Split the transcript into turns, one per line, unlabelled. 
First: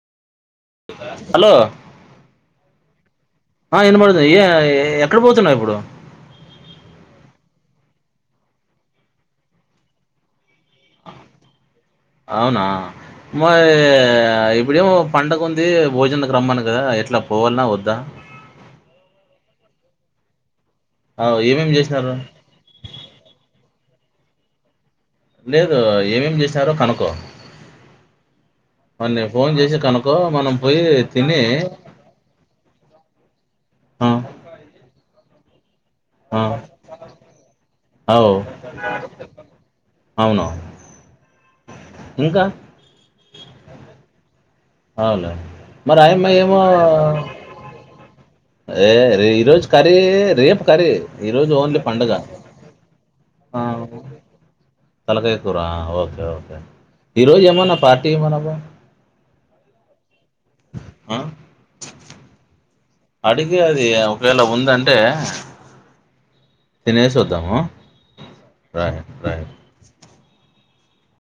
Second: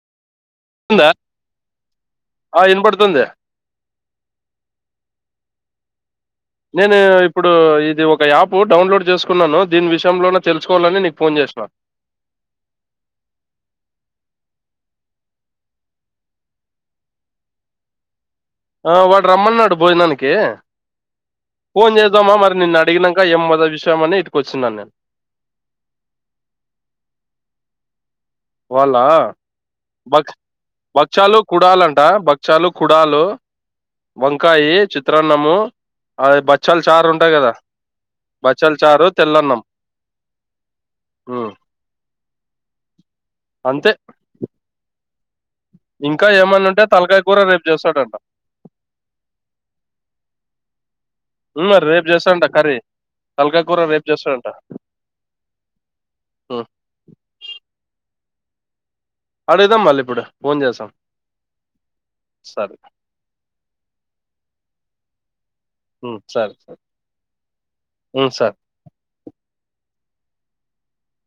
ఉందా
హలో
ఆ వినపడుతుంది
ఆ ఇనబడుతుంది ఏ ఎక్కడ పోతున్నారు ఇప్పుడు
నేను ఇప్పుడు ఇది ఒక యాప్ డౌన్లోడ్ చేసుకున్నాను దీని విషయంలోనే తెలుసుకోవాలని నీకు ఫోన్ చేసిన
అవునా మ ఇప్పుడేమో పండగ ఉంది భోజనంకు రమ్మన కదా ఎట్లా పోవాలన వద్దా
వాడు రమ్మన్నాడు భోజనానికి
ఏమేమి
ఫోన్
చేసినారు
చేద్దామా మరి నిన్ను అడిగినాంక ఏం మతాబు చేసి పోమని ఇటుకీ వచ్చినాను నేను
లేదు ఏమేమి చేసారో కనుకో
వాళ్ళా బకు
మనం పోయి
భక్షాలు
తిని
కుడాలంట భక్షాలు కుడాలు
ఆ
వంకాయి చిత్ర అన్నాము అది
ఆ
బచ్చలు చారు ఉంటాయి కదా
అవు
బచ్చలు చారు తెల్ల అన్నం
అవును
గో
ఇంకా
అంతే
అవునా
ఇంకా ఏమన్నా ఉంటే తలకాయ కూర రేపు చేస్తాడంట
ఏ రీ ఈరోజు కర్రీ రేపు కర్రీ ఈరోజు
ఉమ్,
ఓన్లీ
మరి రేపు
పండుగ
చేస్తాడంట కర్రీ తలకాయ కూర
అహు
రేపు చేస్తాడంట
తలకాయ కూర ఓకే ఓకే
ఉమ్,
ఈరోజు ఏమన్నా పార్టీ ఏం అనమో
అడుగుదాం మళ్ళీ ఇప్పుడు ఫోన్ చేసాం సరే
అడిగే అది ఆ ఒకవేళ ఉంది అంటే
ఉమ్ సరే సరే
తినేసి వద్దామా
ఉమ్ సార్
రాయి రాయి